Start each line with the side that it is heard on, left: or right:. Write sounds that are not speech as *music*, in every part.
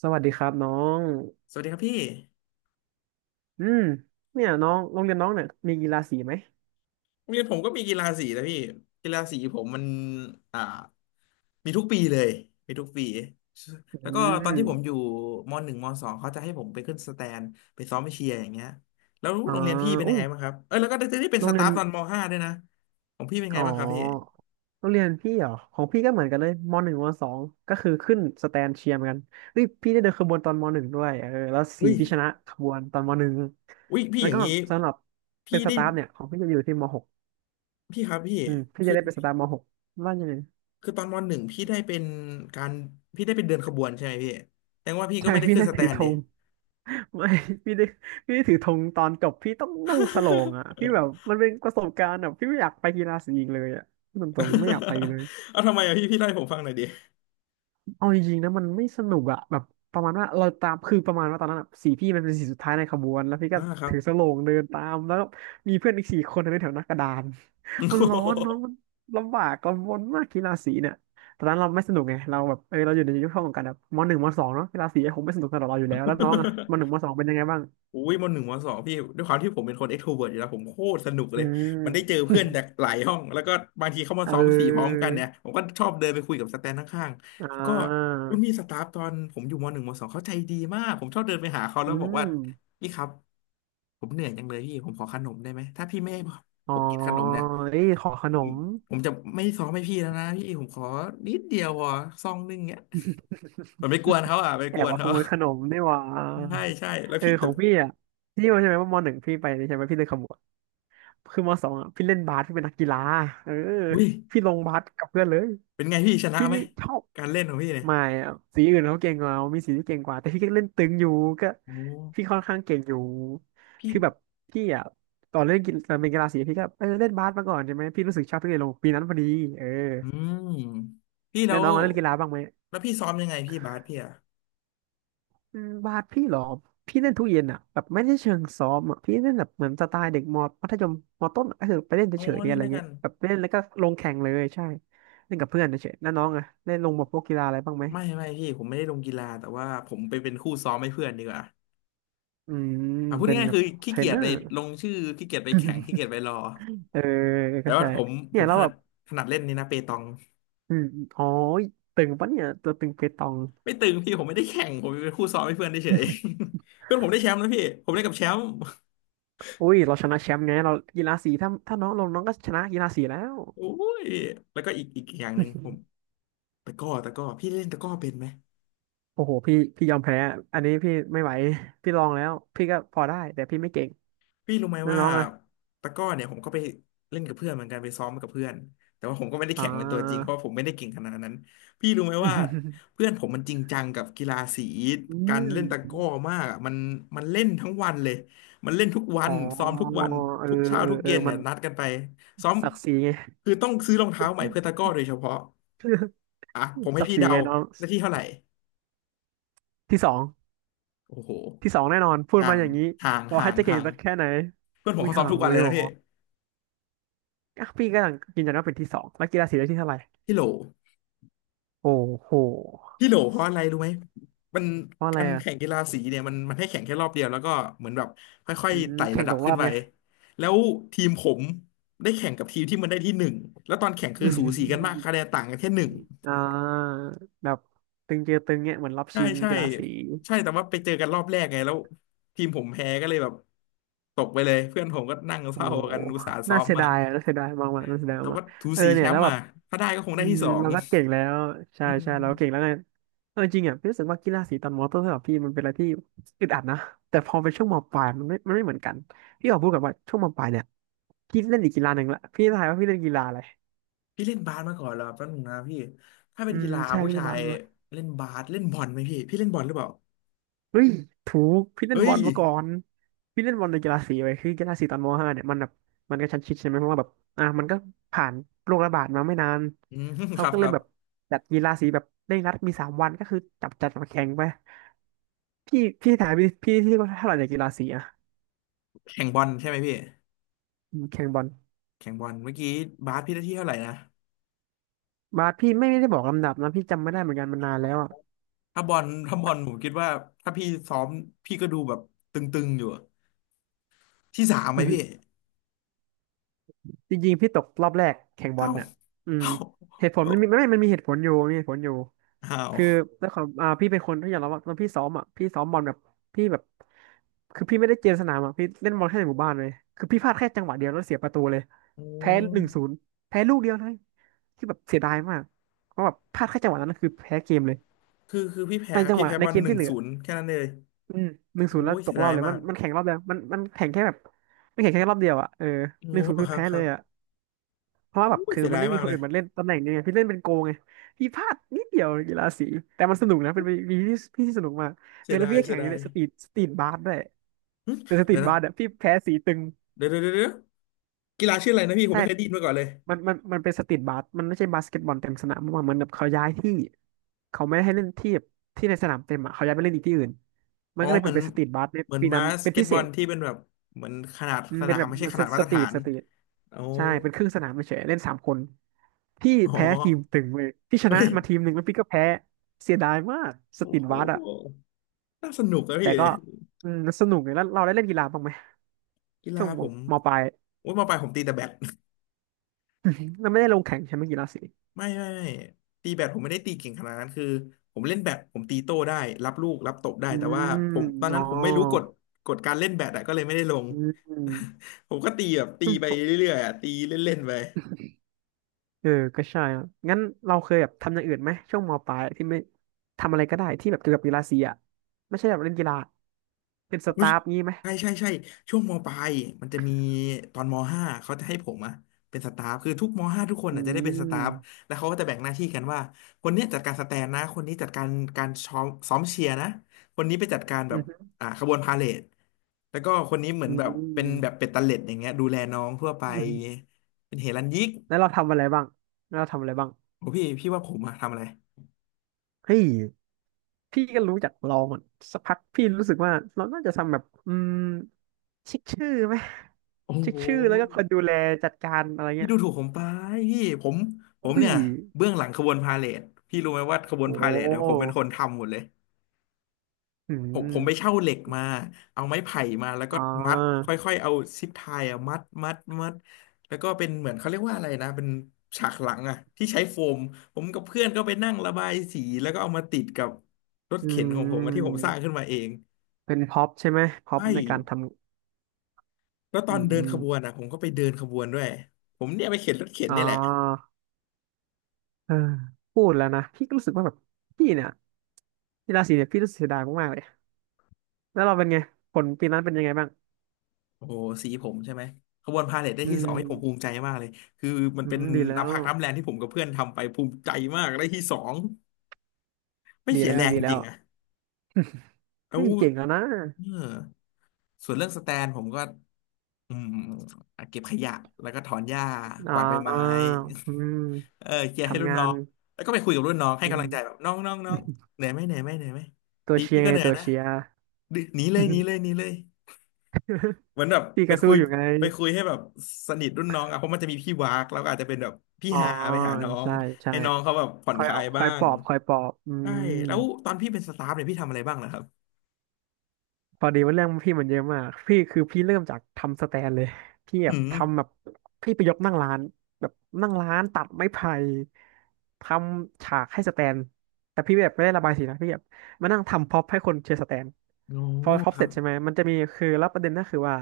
right: สวัสดีครับน้อง
left: สวัสดีครับพี่
right: อืมเนี่ยน้องโรงเรียนน้องเนี่ยมีกีฬาสีไหม
left: โรงเรียนผมก็มีกีฬาสีนะพี่กีฬาสีผมมันอ่ามีทุกปีเลยมีทุกปี
right: อื
left: แล้วก็ตอนที่ผมอ
right: ม
left: ยู่มหนึ่งมสองเขาจะให้ผมไปขึ้นสแตนไปซ้อมไปเชียร์อย่างเงี้ยแล้ว
right: อ๋อ
left: โรงเรียนพี่เป็นยั
right: อุ้
left: งไง
right: ย
left: บ้างครับเออแล้วก็ได้เป็น
right: โร
left: ส
right: งเรี
left: ตา
right: ยน
left: ฟตอนมห้าด้วยนะของพี่เป็นไง
right: อ๋อ
left: บ้างครับพี่
right: โรงเรียนพี่เหรอของพี่ก็เหมือนกันเลยมหนึ่งมสองก็คือขึ้นสแตนเชียร์เหมือนกันเฮ้ยพี่ได้เดินขบวนตอนมหนึ่งด้วยเออแล้วสี
left: อุ้ย
right: พี่ชนะขบวนตอนมหนึ่ง
left: อุ้ยพี่
right: แล้
left: อ
right: ว
left: ย่าง
right: ก็
left: นี้
right: สำหรับเป็
left: พี่
right: นส
left: ได้
right: ตาฟเนี่ยของพี่จะอยู่ที่มหก
left: พี่ครับพี่
right: อืมพี่จะได้เป็นสตาฟมหกว่ายังไง
left: คือตอนมหนึ่งพี่ได้เป็นการพี่ได้เป็นเดินขบวนใช่ไหมพี่แสดงว่าพี่ก็
right: ใช่
left: ไม่ได้
right: พี่
left: ขึ้น
right: ได้
left: สแต
right: ถือ
left: น
right: ธ
left: ดิ
right: ง ไม่ *laughs* พี่ได้พี่ได้ถือธงตอนจบพี่ต้องสโลงอ่ะพี่แบบ
left: *laughs*
right: มันเป็นประสบการณ์อ่ะพี่ไม่อยากไปกีฬาสีอีกเลยอ่ะพูดตรงๆไม่อยากไปเลย
left: *laughs* เอาทำไมอ่ะพี่ไล่าให้ผมฟังหน่อยดิ
right: เอาจริงๆนะมันไม่สนุกอ่ะแบบประมาณว่าเราตามคือประมาณว่าตอนนั้นอะสีพี่มันเป็นสีสุดท้ายในขบวนแล้วพี่ก็
left: อ่าครับ
right: ถือสโลงเดินตามแล้วก็มีเพื่อนอีกสี่คนในแถวหน้ากระดาน
left: *laughs* โอ
right: *laughs* มั
left: โ
right: นร้อนเน้อง
left: ห
right: มันลำบากกังวลำบนมากกีฬาสีเนี่ยตอนนั้นเราไม่สนุกไงเราแบบเออเราอยู่ในยุคช่วงของการแบบมหนึ่งมสองเนาะกีฬาสีคงไม่สนุกสำหรับเราอยู่แล้วแล้วน้องอ่ะมหนึ่งมสองเป็นยังไงบ้าง
left: อุ้ยมหนึ่งมสองพี่ด้วยความที่ผมเป็นคน extrovert อกซ์โทรเวิร์ตอยู่แล้วผมโคตรสนุก
right: อื
left: เลยมันได้เจอ
right: ม
left: เพื่อนจากหลายห้องแล้วก็บางทีเข้ามา
right: เ
left: ซ้อมสี่พร้อม
right: ออ
left: กันเนี่ยผมก็ชอบเดินไปคุยกับสแตนข้างๆ
right: อ่า
left: แล้วก็รุ่นพี่สตาฟตอนผมอยู่มหนึ่งมสองเขาใจดีมากผมชอบเดินไปหาเขาแล้
right: อื
left: วบอกว่า
right: ม
left: พี่ครับผมเหนื่อยจังเลยพี่ผมขอขนมได้ไหมถ้าพี่ไม่ให้
right: อ๋อ
left: ผมกินขนมเนี่ย
right: เอ้ยขอขน
left: ผม
right: ม
left: ผมจะไม่ซ้อมให้พี่แล้วนะพี่ผมขอนิดเดียวพอซองนึงเนี่ย มันไปกวนเขาอ่ะไป
right: แอ
left: ก
right: บ
left: วน
right: มาข
left: เขา
right: โมยขนมนี่หว่า
left: *laughs* ใช่ใช่แล้ว
right: เออ
left: พี่
right: ข
left: แต่
right: องพี่อ่ะพี่ว่าใช่ไหมว่ามหนึ่งพี่ไป่ใช่ไหมพี่เลยขโมยคือมสองอ่ะพี่เล่นบาสพี่เป็นนักกีฬาเออ
left: อุ้ย
right: พี่ลงบาสกับเพื่อนเลย
left: เป็นไงพี่ชนะ
right: พี่
left: ไหม
right: นี่ชอบ
left: การเล่นของพี่เนี่ย
right: ไม่อะสีอื่นเขาเก่งกว่าเรามีสีที่เก่งกว่าแต่พี่ก็เล่นตึงอยู่ก็
left: โอ้
right: พี่ค่อนข้างเก่งอยู่
left: พี่
right: พี่แบบพี่อ่ะตอนเล่นกีตอนเป็นกีฬาสีพี่ก็เออเล่นบาสมาก่อนใช่ไหมพี่รู้สึกชอบทุกเย็นลงปีนั้นพอดีเออ
left: อืมพี่แล้
right: แล้ว
left: ว
right: น้องอะเล่นกีฬาบ้างไหม
left: แล้วพี่ซ้อมยังไงพี่บาสพี่อ่ะ
right: อืมบาสพี่เหรอพี่เล่นทุกเย็นอ่ะแบบไม่ได้เชิงซ้อมอ่ะพี่เล่นแบบเหมือนสไตล์เด็กมอมัธยมมอต้นก็คือไปเล่น
left: โอ้
right: เฉยๆ
left: เล่
right: อะ
left: น
right: ไร
left: ด้วยกั
right: เงี้ย
left: น
right: แบบเล่นแล้วก็ลงแข่งเลยใช่เล่นกับเพื่อนเฉยๆแล้วน้องอ่ะเล่นลงแบบพวกกีฬาอะไรบ้างไหม
left: ไม่พี่ผมไม่ได้ลงกีฬาแต่ว่าผมไปเป็นคู่ซ้อมให้เพื่อนดีกว่า
right: อืม
left: อ่ะพูด
right: เป็น
left: ง่าย
right: แบ
left: ๆ
right: บ
left: คือ
right: เท
left: ขี้
right: ร
left: เกี
right: น
left: ย
right: เน
left: จ
right: อ
left: ไป
right: ร์
left: ลงชื่อขี้เกียจไปแข่งขี้เกียจไปรอ
right: เออ
left: แต่
right: ก็
left: ว่า
right: ใช่
left: ผมผ
right: เนี่
left: ม
right: ย
left: ถ
right: เรา
left: นั
right: แบ
left: ด
right: บ
left: ถนัดเล่นนี่นะเปตอง
right: อืมอ๋อตึงปะเนี่ยตัวตึงเปตอง
left: ไม่ตึงพี่ผมไม่ได้แข่งผมเป็นคู่ซ้อมให้เพื่อนเฉยๆ *laughs* เพื่อนผมได้แชมป์นะพี่ผมได้กับแชมป์
right: อุ้ยเราชนะแชมป์ไงเรากีฬาสีถ้าน้องลงน้องก็ชนะกีฬาสีแล้ว
left: โอ้ยแล้วก็อีกอกอย่างหนึ่งผมตะกร้อตะกร้อพี่เล่นตะกร้อเป็นไหม
right: โอ้โหพี่พี่ยอมแพ้อันนี้พี่ไม่ไหว *laughs* พี่ลองแล้วพี่ก็พอได้แต่พี่ไม่เก่ง
left: พี่รู้ไหม
right: แล้ว
left: ว่า
right: น้องอะ
left: ตะกร้อเนี่ยผมก็ไปเล่นกับเพื่อนเหมือนกันไปซ้อมกับเพื่อนแต่ว่าผมก็ไม่ได้
right: อ่
left: แข่งเป็นตัวจริงเพ
right: า
left: ราะว่าผมไม่ได้เก่งขนาดนั้นพี่รู้ไหมว่า
right: *laughs*
left: เพื่อนผมมันจริงจังกับกีฬาสี
right: อื
left: การเล่นตะกร้อ
right: ม
left: มากอะมันเล่นทั้งวันเลยมันเล่นทุกวั
right: อ๋
left: น
right: อ
left: ซ้อมทุก
right: เอ
left: วั
right: อ
left: น
right: เออ
left: ทุกเช้าทุก
right: เออ
left: เย็น
right: มั
left: เนี่ย
right: น
left: นัดกันไปซ้อม
right: ศักดิ์ศรีไง
left: คือต้องซื้อรองเท้าใหม่เพื่อตะกร้อโดยเฉพาะ
right: *laughs*
left: อ่ะผมให้
right: ศัก
left: พี่
right: ดิ์ศรี
left: เดา
right: ไงน้อง
left: หน้าที่เท่าไหร่
right: ที่สอง
left: โอ้โห
right: ที่สองแน่นอนพูด
left: ห่า
right: มา
left: ง
right: อย่างนี้
left: ห่าง
right: ขอ
left: ห่า
right: ให้
left: ง
right: จะเก่
left: ห่า
right: ง
left: ง
right: สักแค่ไหน
left: เพื่อนผ
right: อุ้
left: ม
right: ย
left: เขาซ้อ
right: ห่า
left: ม
right: ง
left: ทุกวั
right: เล
left: นเล
right: ย
left: ย
right: เหร
left: นะ
right: อ
left: พี่
right: อ่ะพี่ก็ยังยืนยันว่าเป็นที่สองแล้วกีฬาสีได้ที่เท่าไหร่
left: พี่โหล
right: โอ้โห
left: พี่โหลเพราะอะไรรู้ไหมมัน
right: เพราะอะไร
left: การ
right: อ่ะ
left: แข่งกีฬาสีเนี่ยมันให้แข่งแค่รอบเดียวแล้วก็เหมือนแบบค่อย
right: อืม
left: ๆไต่
right: แข่ง
left: ระดั
right: ต
left: บ
right: กร
left: ขึ้
right: อ
left: น
right: บ
left: ไป
right: ไง
left: แล้วทีมผมได้แข่งกับทีมที่มันได้ที่หนึ่งแล้วตอนแข่งคือสูสีกันมาก
right: *laughs*
left: คะแนนต่างกันแค่หนึ่ง
right: อ่าแบบตึงเจอตึงเนี่ยเหมือนรอบ
left: ใช่
right: ชิง
left: ใช่
right: กีฬาสี
left: ใช่แต่ว่าไปเจอกันรอบแรกไงแล้วทีมผมแพ้ก็เลยแบบตกไปเลยเพื่อนผมก็นั่งเศ
right: โอ้โห
left: ร้ากันอุตส่าห์ซ้อ
right: น่า
left: ม
right: เสีย
left: มา
right: ดายอะน่าเสียดายมากๆน่าเสียดาย
left: แต่
right: มา
left: ว่า
right: ก
left: ถู
right: ๆเออ
left: สีแช
right: เนี่ย
left: ม
right: แล้ว
left: ป์
right: แบ
left: อ่ะ
right: บ
left: ถ้าได้ก็คง
right: อื
left: ได้ที่
right: ม
left: สอง
right: เราก็เก่งแล้วใช่
left: อื
right: ใช่เราก็เก่ง
left: ม
right: แล้วไงเออจริงอ่ะพี่รู้สึกว่ากีฬาสีตอนมอต้นสำหรับพี่มันเป็นอะไรที่อึดอัดนะแต่พอเป็นช่วงมปลายมันไม่เหมือนกันพี่ขอพูดกับว่าช่วงมปลายเนี่ยพี่เล่นอีกกีฬาหนึ่งละพี่ทายว่าพี่เล่นกีฬาอะไร
left: พี่เล่นบาสมาก่อนเหรอแป๊บนึงนะพี่ถ้าเป็
right: อื
left: นกี
right: ม
left: ฬา
right: ใช่
left: ผู้
right: พี่เล
left: ชา
right: บา
left: ย
right: ลว่ะ
left: เล่นบาสเล่นบอลไหมพี่พี่เล่นบอลหรือเปล่า
right: เฮ้ยถูกพี่เล่น
left: เฮ้
right: บ
left: ย
right: อลมาก่อนพี่เล่นบอลในกีฬาสีไว้คือกีฬาสีตอนมห้าเนี่ยมันแบบมันก็ชั้นชิดใช่ไหมเพราะว่าแบบอ่ะมันก็ผ่านโรคระบาดมาไม่นาน
left: อืม *laughs* ค
right: เขา
left: รับ
right: ก็
left: ค
right: เลย
left: รับ
right: แบบจัดกีฬาสีแบบเร่งรัดมีสามวันก็คือจับจัดมาแข่งไปพี่พี่ถามพี่พี่ที่ว่าเท่าไหร่ในกีฬาสีอ่ะ
left: แข่งบอลใช่ไหมพี่
right: อืมแข่งบอล
left: แข่งบอลเมื่อกี้บาสพี่ได้ที่เท่าไหร่นะ
right: บาสพี่ไม่ได้บอกลำดับนะพี่จำไม่ได้เหมือนกันมันนานแล้วอ่ะ
left: ถ้าบอลผมคิดว่าถ้าพี่ซ้อมพี่ก็ดูแบบตึงๆอยู่อะที่สามไหม
right: อื
left: พี่
right: มจริงๆพี่ตกรอบแรกแข่งบอ
left: อ้า
right: ล
left: ว
right: เนี่ยอืม
left: อ้าว
right: เหตุผล
left: อ
right: มันมีไม่ไม่มันมีเหตุผลอยู่มีเหตุผลอยู่
left: ้าว
right: คือด้วยความพี่เป็นคนที่อยากรับว่าตอนพี่ซ้อมอ่ะพี่ซ้อมบอลแบบพี่แบบคือพี่ไม่ได้เจนสนามอ่ะพี่เล่นบอลแค่ในหมู่บ้านเลยคือพี่พลาดแค่จังหวะเดียวแล้วเสียประตูเลย
left: โอ้
right: แพ้หนึ่งศูนย์แพ้ลูกเดียวเลยคือแบบเสียดายมากเพราะแบบพลาดแค่จังหวะนั้นนะคือแพ้เกมเลย
left: คือพี่แพ้
right: ในจัง
left: พี่
right: หวะ
left: แพ้
right: ใน
left: บอล
right: เกม
left: หนึ่
right: ที่
left: ง
right: เหลื
left: ศู
right: อ
left: นย์แค่นั้นเลย
right: อืมหนึ่ง
left: โอ้
right: ศูนย์แล้ว
left: ย
right: ต
left: เสี
right: ก
left: ย
right: รอ
left: ดา
right: บ
left: ย
right: เลย
left: มา
right: มัน
left: ก
right: มันแข่งรอบเดียวมันแข่งแค่แบบมันแข่งแค่รอบเดียวอ่ะเออ
left: โอ้
right: หนึ่งศูนย์คือ
left: ครับ
right: แพ้
left: ค
right: เล
left: รับ
right: ยอ่ะ เพราะว่า
left: โอ้
right: แบบ
left: ย
right: คือ
left: เสีย
right: มั
left: ดา
right: น
left: ย
right: ไม่มี
left: มาก
right: คน
left: เลย
right: อื่นมาเล่นตำแหน่งนี้ไงพี่เล่นเป็นโกงไงพี่พลาดนิดเดียวกีฬาสีแต่มันสนุกนะเป็นวีที่พี่ที่สนุกมากเอ
left: เสี
right: อ
left: ย
right: แล้ว
left: ดาย
right: พี่ก็
left: เสี
right: แข่
left: ย
right: งอ
left: ดา
right: ยู่
left: ย
right: ในสตรีทบาสด้วย
left: หึ
right: แต่สตรี
left: เดี๋
right: ท
left: ยวนะ
right: บาสอ่ะพี่แพ้สีตึง
left: เดี๋ยวกีฬาชื่ออะไรนะพี่ผม
right: ใช่
left: ไม่เคยได้ยินมาก่อนเลย
right: มันเป็นสตรีทบาสมันไม่ใช่บาสเกตบอลเต็มสนามมันเหมือนแบบเขาย้ายที่เขาไม่ให้เล่นที่ในสนามเต็มอ่ะเขาย้ายไปเล่นอีกที่อื่นมัน
left: อ๋อ
right: ก็เลย
left: เห
right: เป็
left: มือ
right: น
left: น
right: เป็นสตรีทบาสใน
left: เหมือน
right: ปี
left: บา
right: นั้น
left: ส
right: เป็น
left: เก
right: พิ
left: ต
right: เศ
left: บอล
right: ษ
left: ที่เป็นแบบเหมือนขนาด
right: อืม
left: ส
right: เป็
left: นา
right: น
left: ม
right: แบบ
left: ไม่ใช่ข
right: ส
left: นาดมา
right: ส
left: ตร
right: ตรี
left: ฐา
right: ท
left: น
right: สตรีท
left: โอ้
right: ใช่เป็นครึ่งสนามเฉยๆเล่นสามคนพี่
left: อ๋อ
right: แพ้ทีมตึงเลยพี่ช
left: เฮ้
right: นะ
left: ย
right: มาทีมหนึ่งแล้วพี่ก็แพ้เสียดายมากสต
left: โอ้
right: รีท
left: โห
right: วาดอะ
left: น่าสนุกนะ
right: แต่
left: พี่่
right: ก็อืมสนุกเลยแล้วเราได้เล่นกีฬาบ้างไหม
left: กีฬา
right: ช่วงม
left: ผม
right: มปลาย
left: ว่ามาไปลายผมตีแต่แบด
right: *laughs* เราไม่ได้ลงแข่งใช่ไหมกีฬาสี
left: *laughs* ไม่ตีแบดผมไม่ได้ตีเก่งขนาดนั้นคือผมเล่นแบดผมตีโต้ได้รับลูกรับตบได้
right: อื
left: แต่ว่า
right: ม
left: ผมตอน
right: อ๋อ
left: นั้นผมไม่รู้กฎกฎการเล่นแบดอะก็เลยไม่ได้ลง
right: อืมอืม
left: *laughs* ผมก็ตีแบบตีไปเรื่อยๆอะตีเล่นๆไป
right: เออก็ใช่อะงั้นเราเคยแบบทำอย่างอื่นไหมช่วงมปลายที่ไม่ทำอะไรก็ได้ที่แบบเกี่ยวกับกีฬาสีอะไม่ใช่แบบเล่นกีฬาเป็นส
left: อุ๊
right: ตา
left: ย
right: ฟงี้ไหม
left: ใช่ใช่ใช่ช่วงมปลายมันจะมีตอนมห้าเขาจะให้ผมอะเป็นสตาฟคือทุกมห้าทุกคน
right: อื
left: อะจะได้เป็นสตา
right: ม
left: ฟแล้วเขาก็จะแบ่งหน้าที่กันว่าคนเนี้ยจัดการสแตนนะคนนี้จัดการการซ้อมเชียร์นะคนนี้ไปจัดการแบ
right: อื
left: บ
right: ม
left: ขบวนพาเหรดแล้วก็คนนี้เหมือ
right: อื
left: นแบบเป็นแบบ
right: ม
left: เป็ดตะเล็ดอย่างเงี้ยดูแลน้องทั่วไป
right: *laughs*
left: เป็นเฮรัญญิก
right: แล้วเราทำอะไรบ้างแล้วเราทำอะไรบ้าง
left: โอ้พี่ว่าผมอะทำอะไร
right: เฮ้ยพี่ก็รู้จักลรงสักพักพี่รู้สึกว่าเราน่าจะทำแบบอืมเช็คชื่อไหม
left: โอ้
right: เช็ค
left: โห
right: ชื่อแล้วก็คอยดูแลจัดการอะไร
left: พี่
right: เงี้ย
left: ดูถูกผมไปพี่ผมผม
right: อุ้ย
left: เนี่ยเบื้องหลังขบวนพาเหรดพี่รู้ไหมว่าขบวน
right: โอ้
left: พาเหรดเนี่ยผมเป็นคนทำหมดเลย
right: อื
left: ผมไป
right: ม
left: เช่าเหล็กมาเอาไม้ไผ่มาแล้วก็
right: อ่
left: มัด
right: า
left: ค่อยๆเอาซิปไทยอะมัดมัดมัดแล้วก็เป็นเหมือนเขาเรียกว่าอะไรนะเป็นฉากหลังอะที่ใช้โฟมผมกับเพื่อนก็ไปนั่งระบายสีแล้วก็เอามาติดกับรถ
right: อื
left: เข็นของผมอะที่ผมส
right: ม
left: ร้างขึ้นมาเอง
right: เป็นพ็อปใช่ไหมพ็อ
left: ใช่
right: ปในการท
left: แล้ว
right: ำ
left: ตอ
right: อื
left: น
right: ม
left: เดิ
right: อื
left: น
right: ม
left: ขบวนอะผมก็ไปเดินขบวนด้วยผมเนี่ยไปเข็นรถเข็น
right: อ่
left: เนี่ยแหละ
right: าเออพูดแล้วนะพี่ก็รู้สึกว่าแบบพี่เนี่ยกีฬาสีเนี่ยพี่รู้สึกเสียดายมากๆเลยแล้วเราเป็นไงผลปีนั้นเป็นยังไงบ้าง
left: โอ้โหสีผมใช่ไหมขบวนพาเหรดได้
right: อื
left: ที่ส
right: ม
left: องที่ผมภูมิใจมากเลยคือมัน
right: อื
left: เป็น
right: มดีแล้
left: น้ำ
right: ว
left: พักน้ำแรงที่ผมกับเพื่อนทำไปภูมิใจมากได้ที่สองไม่
right: ดี
left: เสีย
right: แล้
left: แร
right: ว
left: ง
right: ดี
left: จ
right: แล้
left: ริ
right: ว
left: งๆอะแล้
right: เฮ้
left: ว
right: ยเก่งแล้วนะ
left: เออส่วนเรื่องสแตนผมก็อืมเก็บขยะแล้วก็ถอนหญ้า
right: อ่
left: กวาดใบไม้
right: าอืม
left: *laughs* เออเคลียร์ให้
right: ทำ
left: รุ่น
right: งา
left: น้อ
right: น
left: งแล้วก็ไปคุยกับรุ่นน้องให้
right: อื
left: กำลั
right: ม
left: งใจแบบน้องน้องน้อง
right: *laughs*
left: เหนื่อยไหมเหนื่อยไหมเหนื่อยไหม
right: ตัว
left: ปี
right: เชีย
left: พี่
right: ร์
left: ก็
right: ไง
left: เหนื่อย
right: ตัว
left: นะ
right: เชียร์
left: ดือหนีเลยหนีเลยหนีเลย
right: *laughs*
left: เหมือนแบบ
right: พี่
left: ไป
right: ก็สู้
left: คุย
right: อยู่ไง
left: ไปคุยให้แบบสนิทรุ่นน้องอ่ะเพราะมันจะมีพี่วากแล้วก็อาจจะเป็นแบบพี่
right: อ๋อ
left: ฮาไปหาน้อง
right: ใช่ใช่
left: ให้น้องเขาแบบผ่อ
right: ค
left: น
right: อย
left: คลาย
right: คอ
left: บ้า
right: ยป
left: ง
right: ลอบคอยปลอบอื
left: ใช่
right: ม
left: แล้วตอนพี่เป็นสตาฟเนี่ยพี่ทำอะไรบ้างล่ะครับ
right: พอดีว่าเรื่องพี่มันเยอะมากพี่คือพี่เริ่มจากทำสแตนเลยพี่แบ
left: อื
right: บ
left: ม
right: ทำแบบพี่ไปยกนั่งร้านแบบนั่งร้านตัดไม้ไผ่ทำฉากให้สแตนแต่พี่แบบไม่ได้ระบายสีนะพี่แบบมานั่งทำพ็อปให้คนเชียร์สแตน
left: โอ้
right: พอพ็อป
left: ค
right: เส
left: รั
right: ร็
left: บ
right: จใช่ไหมมันจะมีคือแล้วประเด็นก็คือว่า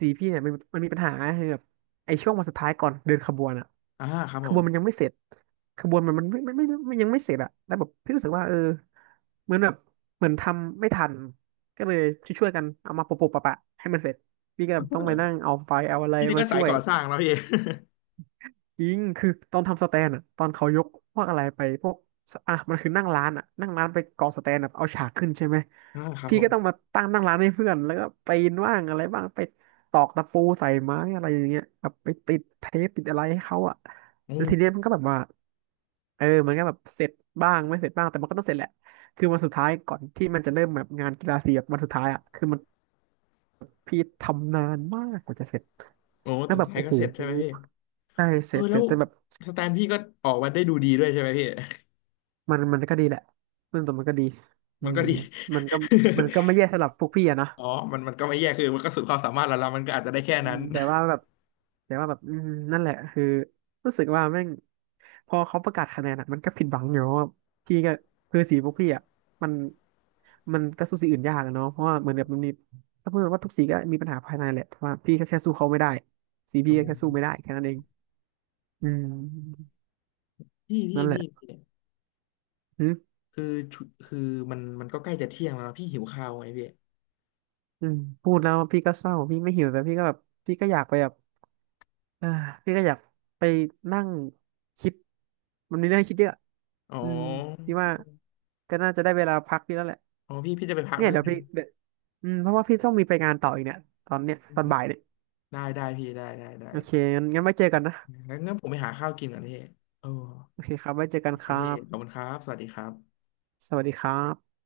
right: สีพี่เนี่ยมันมีปัญหาคือแบบไอ้ช่วงวันสุดท้ายก่อนเดินขบวนอะ
left: อ่าครับ
right: ข
left: ผ
right: บว
left: ม
right: นมันยังไม่เส
left: *laughs*
right: ร็จขบวนมันไม่ยังไม่เสร็จอะแล้วแบบพี่รู้สึกว่าเออเหมือนแบบเหมือนทำไม่ทัน ก็เลยช่วยๆกันเอามาปะๆให้มันเสร็จพี่ก็
left: เ
right: แบบต้องไปนั่
left: ออ
right: งเอาไฟล์เอาอะไร
left: พี่นี่
right: มา
left: ก็สา
right: ช่
left: ย
right: วย
left: ก่อสร้างแล้วพี่
right: จริงคือตอนทำสแตนอะตอนเขายกพวกอะไรไปพวกอ่ะมันคือนั่งร้านอะนั่งร้านไปก่อสแตนแบบเอาฉากขึ้นใช่ไหม
left: *laughs* อ่าครับ
right: พี่
left: ผ
right: ก็ต้อง
left: ม
right: มาตั้งนั่งร้านให้เพื่อนแล้วก็ปีนว่างอะไรบ้างไปตอกตะปูใส่ไม้อะไรอย่างเงี้ยแบบไปติดเทปติดอะไรให้เขาอะ
left: โอ
right: แล้วทีเนี้ย
left: ้
right: มันก็แบบว่าเออมันก็แบบเสร็จบ้างไม่เสร็จบ้างแต่มันก็ต้องเสร็จแหละคือวันสุดท้ายก่อนที่มันจะเริ่มแบบงานกีฬาสีแบบวันสุดท้ายอ่ะคือมัน พี่ทำนานมากกว่าจะเสร็จ
left: โอ้
right: แล้ว
left: แต่
right: แบบ
left: สาย
right: โอ้
left: เก็
right: โห
left: เสร็จใช่ไหมพี่
right: ใช่เส
left: เออ
right: ร็จเส
left: แล้
right: ร็
left: ว
right: จแต่แบบ
left: สแตนพี่ก็ออกมาได้ดูดีด้วยใช่ไหมพี่
right: มันมันก็ดีแหละเรื่องตัวมันก็ดี
left: *laughs*
right: อื
left: มันก็
right: ม
left: ดี
right: มันก็ไม่
left: *laughs*
right: แย่สำหรับพวกพี่อะนะ
left: อ๋อมันก็ไม่แย่คือมันก็สุดความสามารถแล้วละมันก็อาจจะได้แค่
right: อื
left: นั้
right: ม
left: น
right: แต่ว่าแบบอืมนั่นแหละคือรู้สึกว่าแม่งพอเขาประกาศคะแนนอะมันก็ผิดหวังอยู่เพราะว่าพี่ก็คือสีพวกพี่อะมันมันก็สู้สีอื่นยากอะเนาะเพราะว่าเหมือนแบบมันมีถ้าพูดว่าทุกสีก็มีปัญหาภายในแหละแต่ว่าพี่ก็แค่สู้เขาไม่ได้สี
left: *laughs* อ๋
right: พี่
left: อ
right: ก็แค่สู้ไม่ได้แค่นั้นเองอืม
left: พี่ *laughs* พี่
right: นั่นแหละ
left: พี่พี่ คือชุคือมันก็ใกล้จะเที่ยงแล้วนะพี่หิวข้าวไงพี่
right: อืมพูดแล้วพี่ก็เศร้าพี่ไม่หิวแต่พี่ก็แบบพี่ก็อยากไปแบบอ่าพี่ก็อยากไปนั่งคิดมันมีเรื่องให้คิดเยอะ
left: อ๋
right: อืม
left: อ
right: พี่ว่าก็น่าจะได้เวลาพักพี่แล้วแหละ
left: อ๋อพี่จะไปพัก
right: เนี่ย
left: แล้ว *laughs*
right: เดี๋
left: กั
right: ยว
left: น
right: พี่เดี๋ยวอืมเพราะว่าพี่ต้องมีไปงานต่ออีกเนี่ยตอนเนี้ยตอนบ่ายเนี่ย
left: ได้ได้พี่ได้ได้ได้
right: โอเคงั้นงั้นไว้เจอกันนะ
left: งั้นงั้นผมไปหาข้าวกินก่อนพี่เออ
right: โอเคครับไว้เจอกัน
left: ค
right: ค
left: รับ
right: รั
left: พี่ขอบ
right: บ
left: คุณครับสวัสดีครับ
right: สวัสดีครับ